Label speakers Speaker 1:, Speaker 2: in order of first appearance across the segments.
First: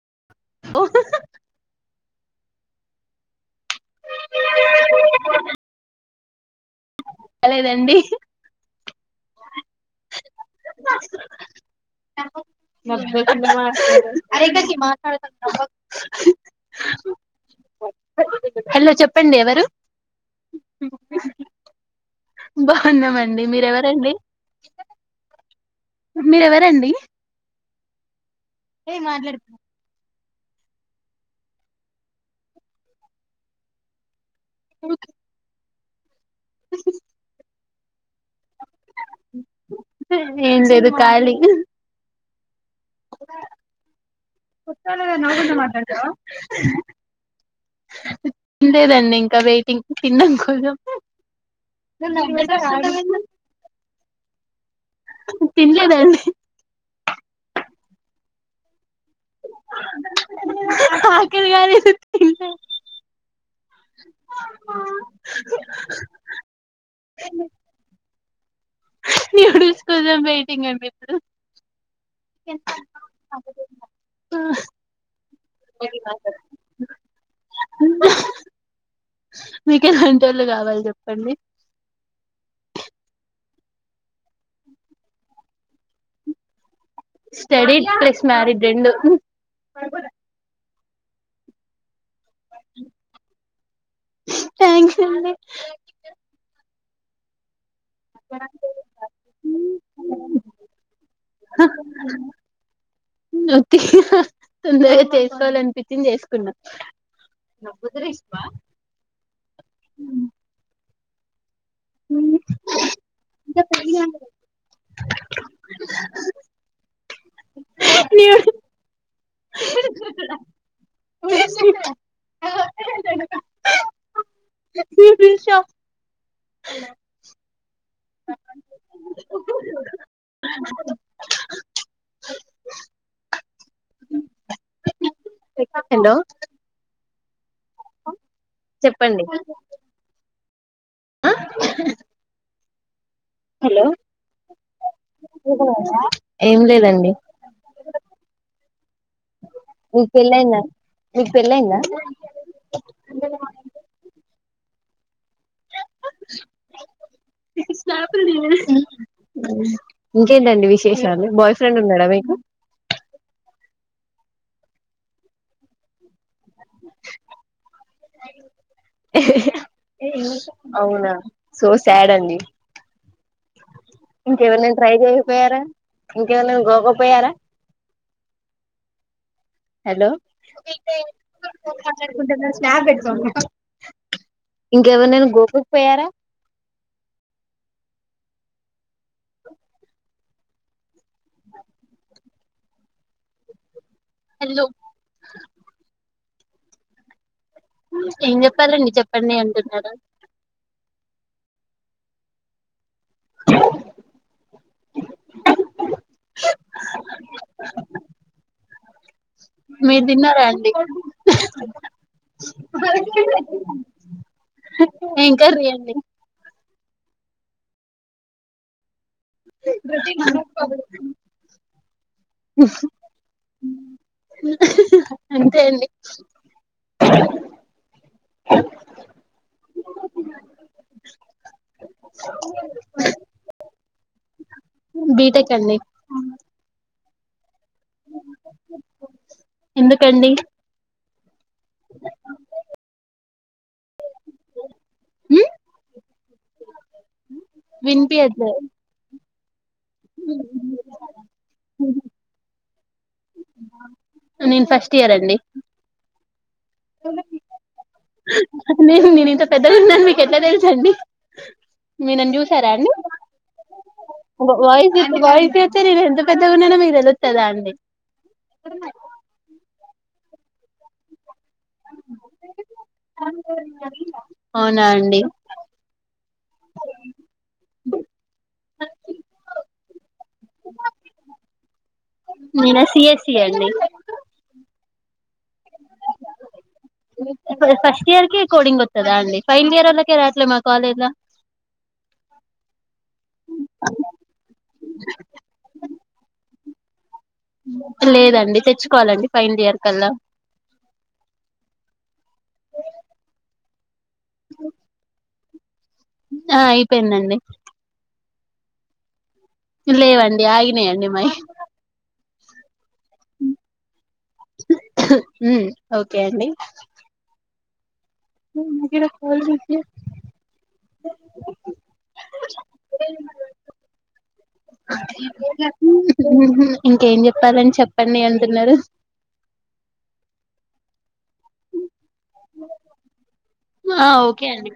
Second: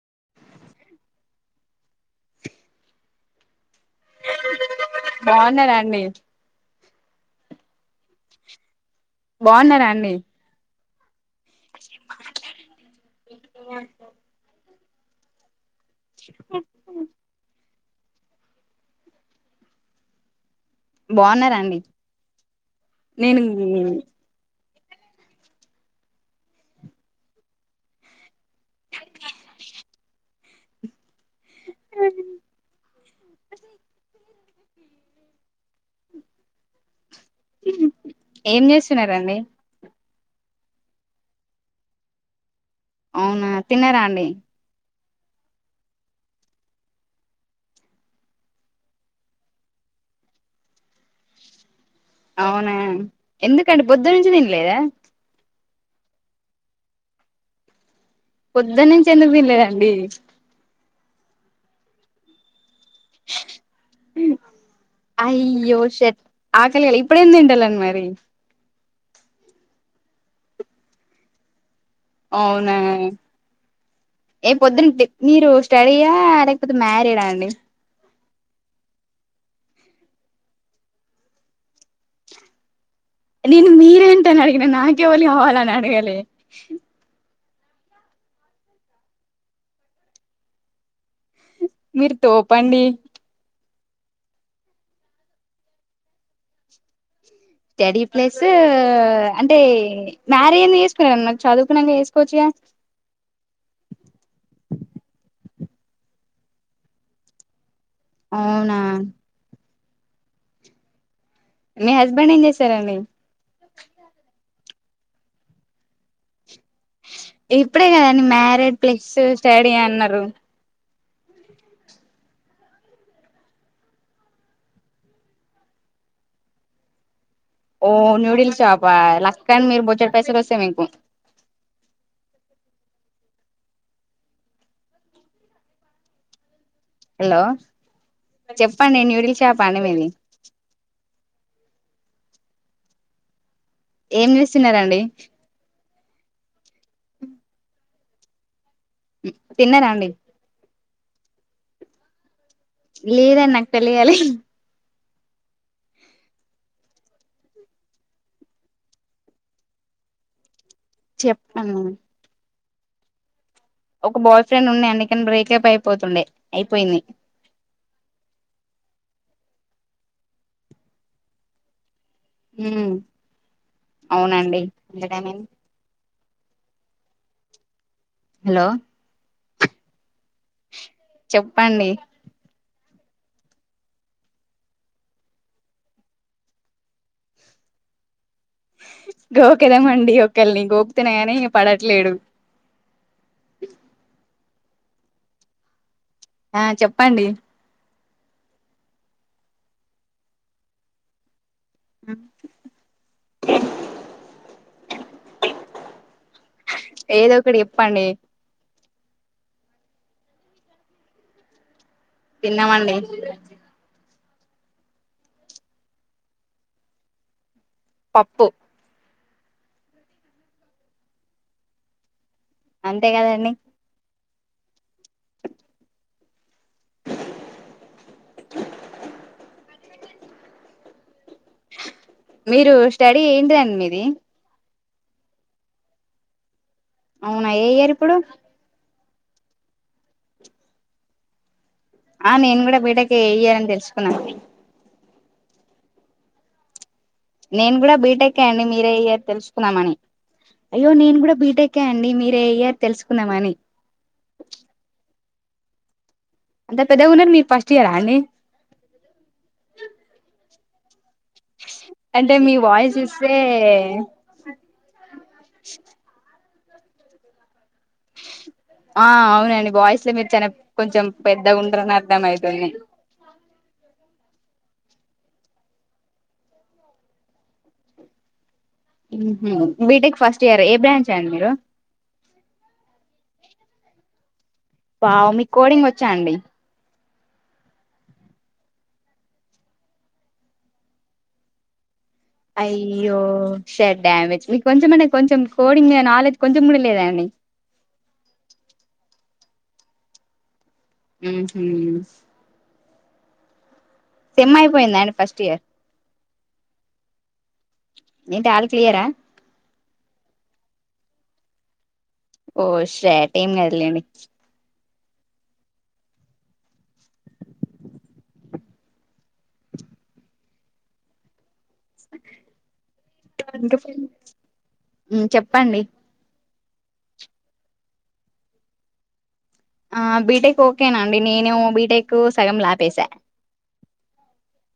Speaker 1: [unintelligible]
Speaker 2: బాగున్నారా అండి
Speaker 1: లేదండి
Speaker 2: బాగున్నారా అండి
Speaker 1: [unintelligible] అది అయితే నేను మాట్లాడుతా హలో చెప్పండి ఎవరు
Speaker 2: బాగున్నారండి నేను
Speaker 1: బాగున్నామండి మీరెవరండి మీరెవరండి ఏయ్ మాట్లాడు
Speaker 2: ఏం చేస్తున్నారండి
Speaker 1: ఏం లేదు ఖాళీ
Speaker 2: అవునా తిన్నారా అండి
Speaker 1: నువ్వు కూడా మాట్లాడతావా లేదండి ఇంకా వెయిటింగ్ తినడం కోసం
Speaker 2: అవునా ఎందుకండి పొద్దు నుంచి తినలేదా
Speaker 1: తిన్లేద అండి
Speaker 2: పొద్దున్నుంచి ఎందుకు తినలేదండి
Speaker 1: ఆకలి కాలేదు తిన్లే
Speaker 2: ఉ అయ్యో షట్ ఆకలి కాలే ఇప్పుడు ఏం తింటలేను మరి
Speaker 1: ఎడుస్కుదాం పెయటింగ్ మే ఇప్పుడు
Speaker 2: అవునా ఏ పొద్దు మీరు స్టడీయా లేకపోతే మ్యారీడా అండి
Speaker 1: మీకు ఎలాంటోళ్లు కావాలి చెప్పండి
Speaker 2: నేను మీరేంటని అడిగినా నాకేవళ కావాలి అని అడగాలి
Speaker 1: స్టడీ ప్లస్ మ్యారిడ్ రెండు
Speaker 2: మీరు తోపండి
Speaker 1: థ్యాంక్ యూ అండి
Speaker 2: స్టడీ ప్లస్ అంటే మ్యారేజ్ ఎందుకు చేసుకున్నాక నాకు చదువుకున్నాక చేసుకోవచ్చుగా
Speaker 1: [unintelligible] టిఫిన్ చేసుకున్నా
Speaker 2: అవునా మీ హస్బెండ్ ఏం చేస్తారండి
Speaker 1: ఇగ
Speaker 2: ఇప్పుడే కదండి మ్యారిడ్ ప్లస్ స్టడీ అని
Speaker 1: [inaudible] [unintelligible]
Speaker 2: ఓ న్యూడిల్ షాపా లెక్క అని మీరు బొజడి పైసలు వస్తాయి మీకు
Speaker 1: హలో
Speaker 2: హలో చెప్పండి న్యూడిల్ షాప్ అండీ మీది
Speaker 1: హలో
Speaker 2: ఏం చేస్తున్నారండి
Speaker 1: ఏం లేదండి
Speaker 2: తిన్నారా రండి
Speaker 1: నీకు పెళ్లైయిందా
Speaker 2: లేదండి నాకు పెళ్లి కాలే
Speaker 1: ఇంకేంటండి విషే విశేషాలు బాయ్
Speaker 2: చెప్పను
Speaker 1: ఫ్రెండ్ ఉన్నాడా మీకు
Speaker 2: ఒక బాయ్ ఫ్రెండ్ ఉండే అండి కని బ్రేకప్ అయిపోతుండే అయిపోయింది
Speaker 1: అవునా సో శాడ్ అండి
Speaker 2: ఉమ్
Speaker 1: ఇంకెవరి
Speaker 2: అవునండి
Speaker 1: ననా ట్రై చేయకపోయారా ఇంకెవరి ననా గోక కపోయారా
Speaker 2: హలో
Speaker 1: హలో
Speaker 2: చెప్పండి
Speaker 1: స్న్యాప్ పెట్టు ఇంకెవరినైను గోకకి పోయారా
Speaker 2: గోకెదమండి ఒకళ్లని గోకితేనె కాని పడట్లేడు
Speaker 1: హలో
Speaker 2: ఆ చెప్పండి
Speaker 1: ఏం చెప్పాలండి చెప్పండి అంటున్నారా
Speaker 2: ఏదో ఒకటి చెప్పండి
Speaker 1: మీరు తిన్నారా అండి
Speaker 2: తన్న మండి
Speaker 1: ఏంకర్రీ అండి
Speaker 2: పప్పు
Speaker 1: [unintelligible]
Speaker 2: అంతే కదా అండి
Speaker 1: హ హ హ హ అంతే అండి [inaudible]
Speaker 2: మీరు స్టడీ ఏంటి అండి మీది
Speaker 1: బీ-టెక్ అండి
Speaker 2: అవున ఏ ఇయర్ ఇప్పుడు
Speaker 1: ఎందుకండి
Speaker 2: ఆ నేను కూడా బీటెక్ ఏ ఏ ఇయర్ అని తెలుసుకున్నాను
Speaker 1: ఉ
Speaker 2: నేను కూడా బీటెక్ ఏ అండి మీరే ఇయర్ తెలుసు కుందామని అయ్యో నేను కూడా బీటెక్ ఏ అండి మీరే ఇయర్ తెలుసుకుందామని
Speaker 1: నేన్ ఫస్ట్ ఇయర్ అండి
Speaker 2: అంత పెద్దగా ఉన్నారు మీరు ఫస్ట్ ఇయరా అండి
Speaker 1: నేన్ నేనింత పెద్దగున్న అని మీకు ఎట్ల తెల్సండి
Speaker 2: అంటే మీ వాయిస్ ఇస్తే..
Speaker 1: వ వాయిస్ ఇస్తే వాయిస్ ఇస్తే నేను ఎంత పెద్దగున్ననో మీకు తెలుతద్దా అండి
Speaker 2: ఆ అవునండి బాయ్స్ లో మీరు చానా కొంచెం పెద్ద పెద్దగుంటరని అర్థమైతుంది
Speaker 1: అవున అండి
Speaker 2: మహ్ బీటెక్ ఫస్ట్ ఇయర్ ఏ బ్రాంచ్ అండి మీరు
Speaker 1: టి య్యండి
Speaker 2: వావ్ మీకు కోడింగ్ వచ్చా అండి
Speaker 1: ఫస్ట్ ఇయర్ కే కోడింగ్ వస్తదా అండి ఫైనల్ ఇయర్ ఒళ్ళకే రాట్లే మా కాలేజ్ ల
Speaker 2: [inaudible] అయ్యో షెట్ డ్యమేజ్ మీకు కొంచెం అంటే కొంచెం కోడింగ్ మీద నాలెడ్జ్ కొంచెం గూడా లేదా లెదండి
Speaker 1: లేదండి తెచ్చుకోవాలి అండి ఫైనల్ ఇయర్ కల్లా
Speaker 2: ఉ హూ సెమ్ అయిపోయింద అండి ఫస్ట్ ఇయర్
Speaker 1: ఆ అయిపోయిందండి
Speaker 2: ఏంటి ఆల్ క్లియర్ ఆ
Speaker 1: లేవండి ఆగినయండి మాయి
Speaker 2: ఓ షెట్ ఏం గాదు లెండి
Speaker 1: ఉమ్ ఓకే అండి మేర కాల్ దిజియే
Speaker 2: [inaudible] ఇంకా
Speaker 1: [unintelligible]
Speaker 2: ఉమ్, చెప్పండి
Speaker 1: ఇంకేం చెప్పాలని చెప్పండి అంటున్నరు
Speaker 2: ఆ బీటెక్ ఓకే నా అండి నేను బీటెక్ ఉ సగంల ఆపేసా
Speaker 1: ఆ ఓకే అండి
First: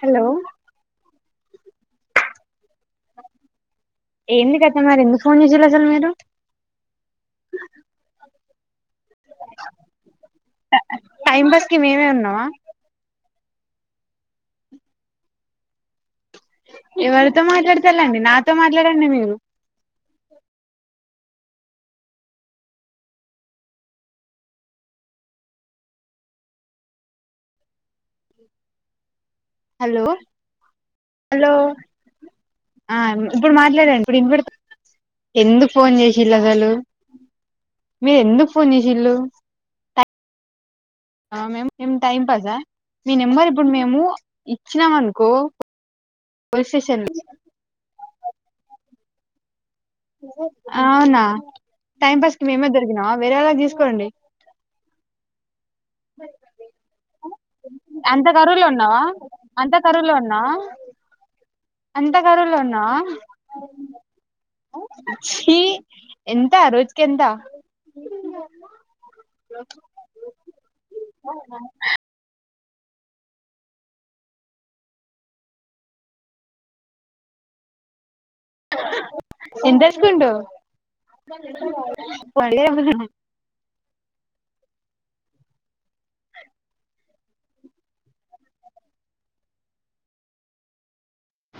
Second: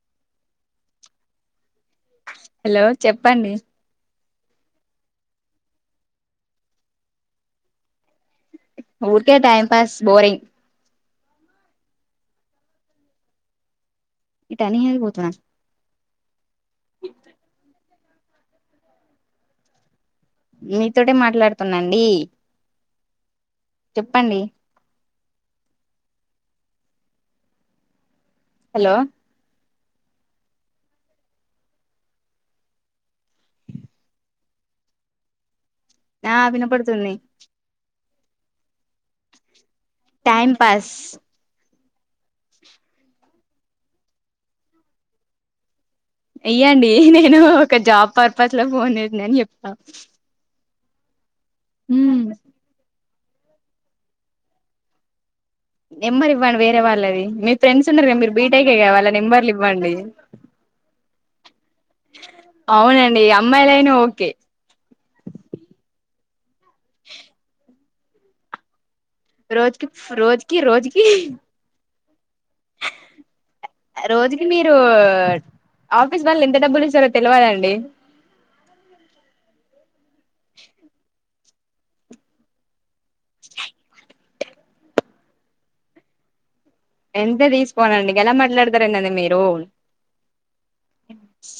Speaker 1: హలో
Speaker 2: హలో చెప్పండి.
Speaker 1: ఏంది కథ మరి ఎందుకు ఫోన్ చేసిల్లు అసలు మీరు
Speaker 2: ఊరికే time pass boring
Speaker 1: time pass కి మేమే ఉన్నమా
Speaker 2: ఇటని పోతున్నా
Speaker 1: ఎవరితో మాట్లాడతాల్లండి నాతో మాట్లాడండి మీరు
Speaker 2: మీతోటే మాట్లాడుతున్నాండీ చెప్పండి హలో!
Speaker 1: హలో! హలో ఆ ఇప్పుడు మాట్లాడండి ఇప్పుడు ఇన బడుతుందా ఎందుకు ఫోన్ చేసిలు
Speaker 2: ఆ
Speaker 1: అసలు
Speaker 2: వినపడుతుంది
Speaker 1: మీరు ఎందుకు ఫోన్ చేసిలు
Speaker 2: టైం పాస్
Speaker 1: మేం టైం పాసా మీ నెంబర్ ఇప్పుడు మేము ఇచ్చినాం అనుకో పోలీస్
Speaker 2: ఇయ్యండి
Speaker 1: స్టేషన్
Speaker 2: నేను ఒక జాబ్ పర్పస్ లో ఫోన్ చేసిన అని చెప్తా
Speaker 1: అవునా టైం
Speaker 2: ఉమ్
Speaker 1: పాస్కి మేమే దొరికినా వేరేలా తీసుకోండి
Speaker 2: నెంబర్ ఇవ్వండి వేరే వాళ్ళది మే ఫ్రెండ్స్ ఉన్నారు గా
Speaker 1: అంత
Speaker 2: మీరు
Speaker 1: కరువులో
Speaker 2: బీటెకే గా
Speaker 1: ఉన్నావా
Speaker 2: వాళ్ళ నెంబర్లు
Speaker 1: అంత
Speaker 2: ఇవ్వండి
Speaker 1: కరువులో ఉన్నావా అంత కరువులో ఉన్నావ
Speaker 2: అవునండి అమ్మాయిలైనా ఓకే
Speaker 1: ఛీ ఎం ఎంత రోజకి ఎంత
Speaker 2: రోజుకి రోజుకి రోజుకి [inaudible] రోజుకి మీరు ఆఫీస్ వాళ్ళు ఎంత డబ్బులు ఇస్తారో తెలవదండి
Speaker 1: ఎంతేసుకుండు అడగలె వాళ్ళని
Speaker 2: [inaudible] ఎంత తీసుకోనండి గాలా మాట్లాడతా రండి అది మీరు ఈచ్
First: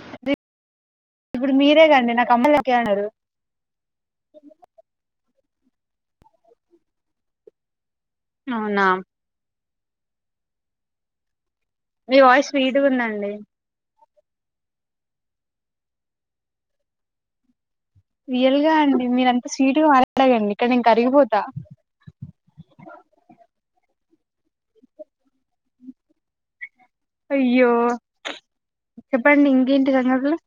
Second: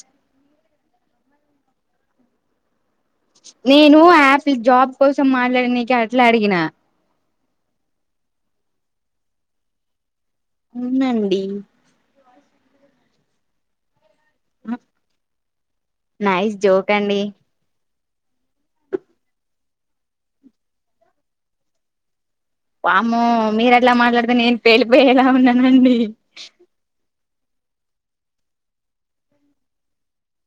Speaker 1: ఇప్పుడు మీరే కాండి నాకు అమ్మలకేన్నారు.
Speaker 2: నేను యాపిల్ జాబ్ కోసం మాట్లాడినికి అట్లా అడిగిన
Speaker 1: అవునా
Speaker 2: ఉందండీ
Speaker 1: మీ వాయిస్ స్వీట్గుందాండి
Speaker 2: నైస్ జోక్ అండి
Speaker 1: రియల్గా అండి మీరంత స్వీట్గా మాట్లాడగండి ఇక్కడ నేను కరిగిపోతా
Speaker 2: వామ్మో మీరు అట్లా మాట్లాడుతే నేను పేలిపోయేలా ఉన్నానండి
Speaker 1: అయ్యో చెప్పండి ఇంకేంటి సంగతులు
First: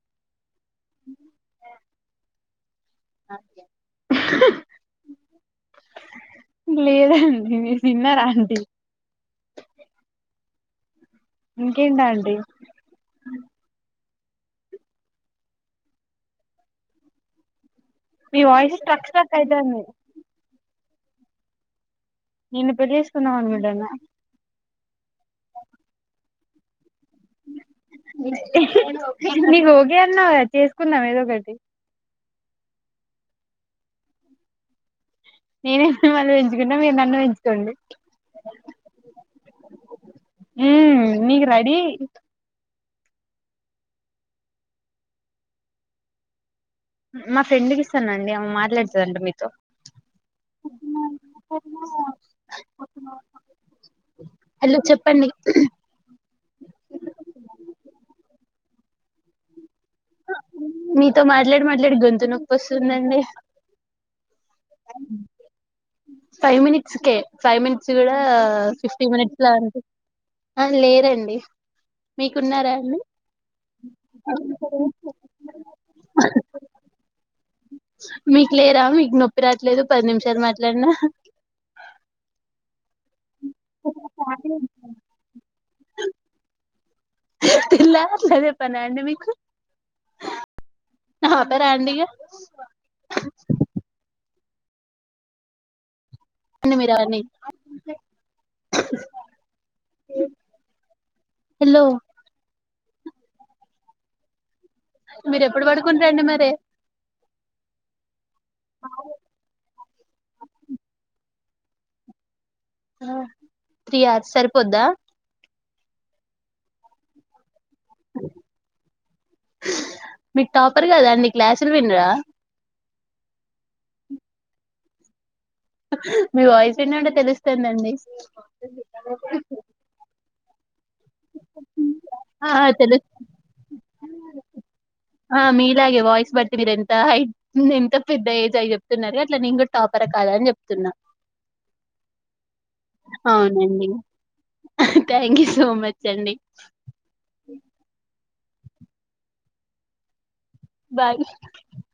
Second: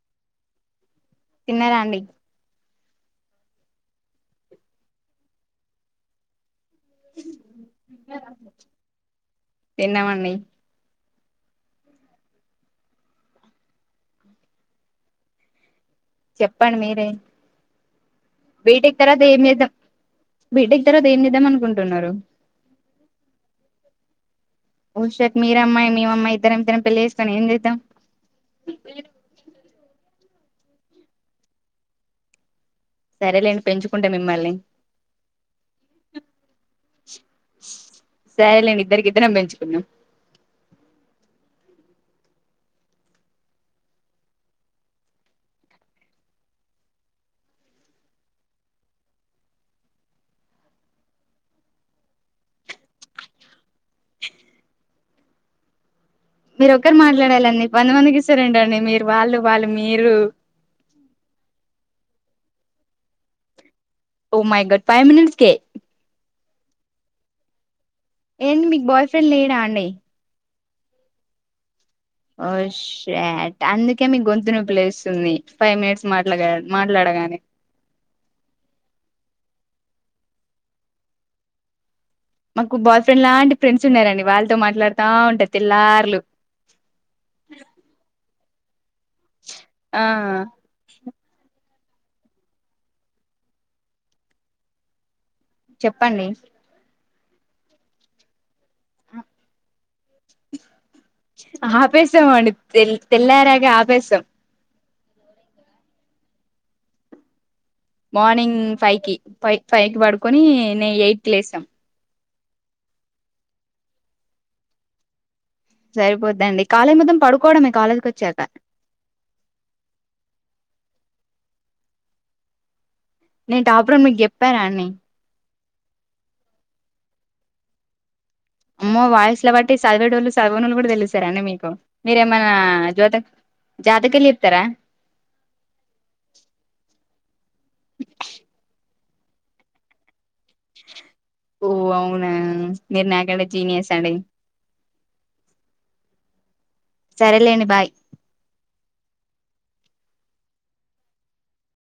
Speaker 2: తిన్నారాండి
Speaker 1: లేదండి మీరు తినరా అండి
Speaker 2: తిన్నమండి
Speaker 1: ఇంకేంటండి
Speaker 2: చెప్పండి మీరే
Speaker 1: మీ వాయిస్
Speaker 2: బిటెక్
Speaker 1: స్ట్రక్
Speaker 2: తర్వాత
Speaker 1: స్ట్రక్
Speaker 2: ఏం చేద్దాం
Speaker 1: అయితాంది
Speaker 2: బీటెక్ తర్వాత ఏం దేద్దాం అనుకుంటున్నారు
Speaker 1: నిన్ను పెళ్ళి చేసుకుందం అనుకుంటన్న
Speaker 2: ఉషట్ మీరే అమ్మాయి మేము అమ్మాయి ఇద్దర ఇద్దరం పెళ్లి చేసుకొని ఏం చేద్దాం
Speaker 1: నీకు ఒకే అన్నావు కథ చేసుకుందాం ఏదో ఒకటి
Speaker 2: సరేలేండి పెంచుకుంట మిమ్మల్ని
Speaker 1: నేనే మిమల్ని పెంచుకుంట మీరు నన్ను పెంచుకోండి
Speaker 2: సరేలేండి ఇద్దరికి ఇద్దరం పెంచుకున్నాం
Speaker 1: ఉమ్ నీకు రడి మా ఫ్రెండ్కి ఇస్తానండి మాట్లాడతది అంట మీతో హాలో చెప్పండి
Speaker 2: మీరు ఒక్కరు మాట్లాడాలండి వంద మందికి ఇస్తారుండండి మీరు వాళ్ళు వాళ్ళు మీరు
Speaker 1: మీతో మాట్లాడి మాట్లాడి గొంతు నొప్పి వస్తుందండి
Speaker 2: oh my god five minutes కే
Speaker 1: ఫైవ్ మినిట్స్ కే ఫైవ్ మినిట్స్ కూడా
Speaker 2: ఏంది మీకు
Speaker 1: ఫిఫ్టీ
Speaker 2: బాయ్ ఫ్రెండ్
Speaker 1: మినిట్స్ లా
Speaker 2: లేడా అండి
Speaker 1: అనిపిస్త ఆ లేరండి
Speaker 2: ఓ
Speaker 1: మీకున్నారా అండి
Speaker 2: షట్ అందుకే మీకు గొంతు నోపిలేస్తుంది ఫైవ్ మినిట్స్ మాట్లా మాట్లాడ గానే
Speaker 1: మీకు లేరా మీకు నొప్పి రాట్లేదు పది నిమిషాలు మాట్లాడినా
Speaker 2: మాకు బాయ్ ఫ్రెండ్ లాంటి ఫ్రెండ్స్ ఉన్నారండి వాళ్ళతో మాట్లాడుతా ఉంటా తెలార్లు
Speaker 1: లేదేదంటె అదే పనా అండి మీ
Speaker 2: ఆ
Speaker 1: ఆపరా అండి ఇగ
Speaker 2: చెప్పండి
Speaker 1: అన్న మీరావన్నీ హలో
Speaker 2: ఆపేశాం అండి తెల్ తెల్లారాగా ఆపేశాం
Speaker 1: మీరు ఎప్పుడు పడుకున్న రండి మరే
Speaker 2: మార్నింగ్ ఫైవ్ కి ఫైవ్ ఫైవ్ కి పడుకొని నే ఎయిట్ కి లేస్తం
Speaker 1: త్రీ అవర్స్ సరిపోద్దా
Speaker 2: సరిపోద్దండి కాలేజీ లా మొత్తం పడుకోవడంమే
Speaker 1: మీకు టాపర్ కదాండి క్లాసులు వినరా
Speaker 2: నేను టాపర్ మీకు చెప్పాన అని
Speaker 1: మీ వాయిస్ ఏంటంటే తెలుస్తుందండి
Speaker 2: చదవునులు కూడా తెలుస్తరా అండి మీకు మీరేమన్నా
Speaker 1: ఆ
Speaker 2: జోత
Speaker 1: తెలుస్
Speaker 2: జాతకలు చెప్తారా
Speaker 1: ఆ మీలాగే వాయిస్ బట్టి మీరెంత హై ఎంత పెద్ద ఏజ్ అయి జేప్ చెప్తున్నారు అట్లా నేను గూడా టాపర్ కాదా అని చెప్తున్నా
Speaker 2: ఓ అవునా మీరు నాకంటే
Speaker 1: అవునండి
Speaker 2: జీనియస్ అండి
Speaker 1: థ్యాంక్యూ సో మచ్ అండి.
Speaker 2: సరేలేండి బాయ్
Speaker 1: బాయ్